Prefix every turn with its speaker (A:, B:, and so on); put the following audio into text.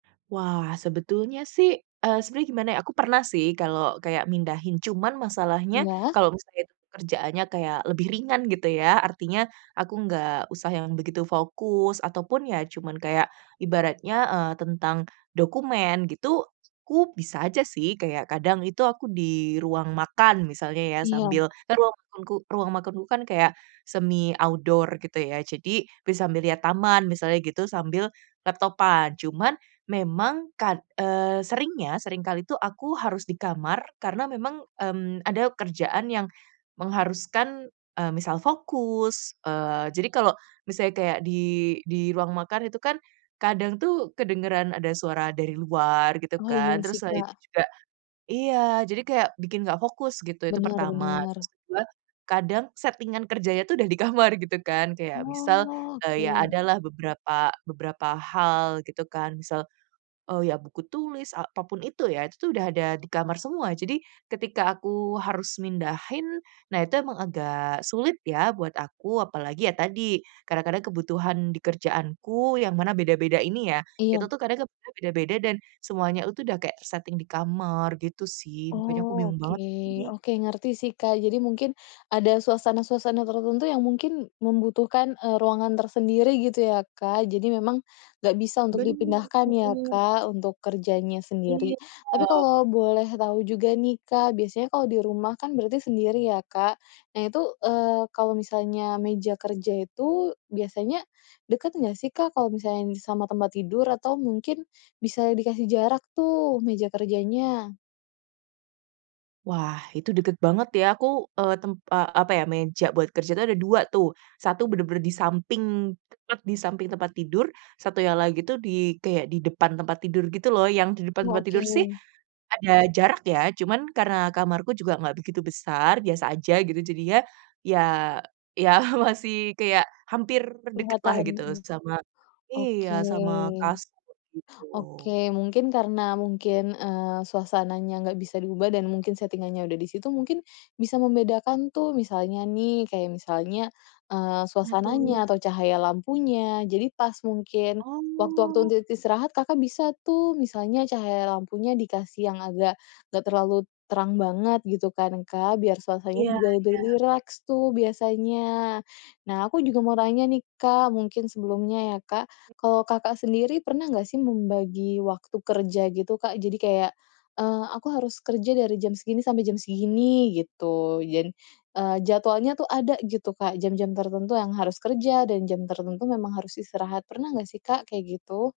A: Wah sebetulnya sih eee, sebenernya gimana ya, aku pernah sih kalau kayak mindahin, cuman masalahnya
B: Iya.
A: kalau misalnya kerjaannya kayak lebih ringan gitu ya, artinya aku nggak usah yang begitu fokus ataupun ya cuman kayak ibaratnya, eee, tentang dokumen gitu, aku bisa aja sih. Kayak kadang itu aku di ruang makan misalnya ya
B: Iya.
A: sambil kan ruang makanku ruang makanku kan kayak semi outdoor gitu ya, jadi bisa sambil lihat taman misalnya gitu, sambil laptopan. Cuman memang kad eee, seringnya, sering kali itu aku harus di kamar karena memang, mmm, ada kerjaan yang mengharuskan, eee, misal fokus. Eee, jadi kalau misalnya kayak di di ruang makan itu kan kadang tuh kedengeran ada suara dari luar gitu
B: Oh, iya
A: kan.
B: sih,
A: Terus selain
B: Kak.
A: itu juga iya, jadi kayak bikin nggak fokus gitu. Itu
B: Bener
A: pertama.
B: bener.
A: Terus kedua, kadang settingan kerjanya tuh udah di kamar gitu kan. Kayak
B: Oh,
A: misal, eee, ya
B: oke.
A: adalah beberapa beberapa hal gitu kan. Misal, eee, ya buku tulis apa pun itu ya, itu tuh udah ada di kamar semua. Jadi ketika aku harus mindahin, nah itu emang agak sulit ya buat aku. Apalagi ya tadi kadang-kadang kebutuhan di kerjaanku yang mana beda-beda ini ya, itu
B: Iya.
A: tuh kadang keb beda-beda dan semuanya itu udah kayak tersetting di kamar gitu sih. Makanya aku
B: Oh,
A: bingung
B: oke.
A: banget nih.
B: Oke, ngerti sih, Kak. Jadi mungkin ada suasana-suasana tertentu yang mungkin membutuhkan, eee, ruangan tersendiri gitu ya, Kak. Jadi memang nggak bisa untuk
A: Bener.
B: dipindahkan ya, Kak, untuk kerjanya sendiri. Tapi
A: Iya.
B: kalau boleh tahu juga nih, Kak, biasanya kalau di rumah kan berarti sendiri ya, Kak. Nah itu, eee, kalau misalnya meja kerja itu biasanya deket nggak sih, Kak, kalau misalnya nih sama tempat tidur? Atau mungkin bisa dikasih jarak tuh meja kerjanya?
A: Wah itu deket banget ya. Aku, eee, tem eee, apa ya, meja buat kerja itu ada 2 tuh. 1 bener-bener di samping, tepat di samping tempat tidur. Satunya lagi tuh di kayak di depan tempat tidur gitu loh. Yang di depan
B: Oh,
A: tempat tidur sih
B: oke.
A: ada jarak ya, cuman karena kamarku juga nggak begitu besar, biasa aja gitu. Jadinya ya ya masih kayak hampir deketlah
B: Kelihatan,
A: gitu
B: mhm.
A: sama iya,
B: Oke.
A: sama kasur gitu.
B: Oke mungkin karena mungkin, eee, suasananya nggak bisa diubah dan mungkin settingannya udah di situ, mungkin bisa membedakan tuh misalnya nih kayak misalnya, eee,
A: Nah, tuh.
B: suasananya atau cahaya lampunya. Jadi pas mungkin waktu-waktu
A: Oh.
B: untuk istirahat, Kakak bisa tuh, misalnya cahaya lampunya dikasih yang agak nggak terlalu terang banget gitu kan, Kak, biar suasana
A: Iya
B: juga lebih
A: iya.
B: rileks tuh biasanya. Nah aku juga mau tanya nih, Kak, mungkin sebelumnya ya, Kak. Kalau Kakak sendiri pernah nggak sih membagi waktu kerja gitu, Kak? Jadi kayak, eee, "Aku harus kerja dari jam segini sampai jam segini," gitu jan eee, jadwalnya tuh ada gitu, Kak. Jam-jam tertentu yang harus kerja, dan jam tertentu memang harus istirahat. Pernah nggak sih, Kak, kayak gitu?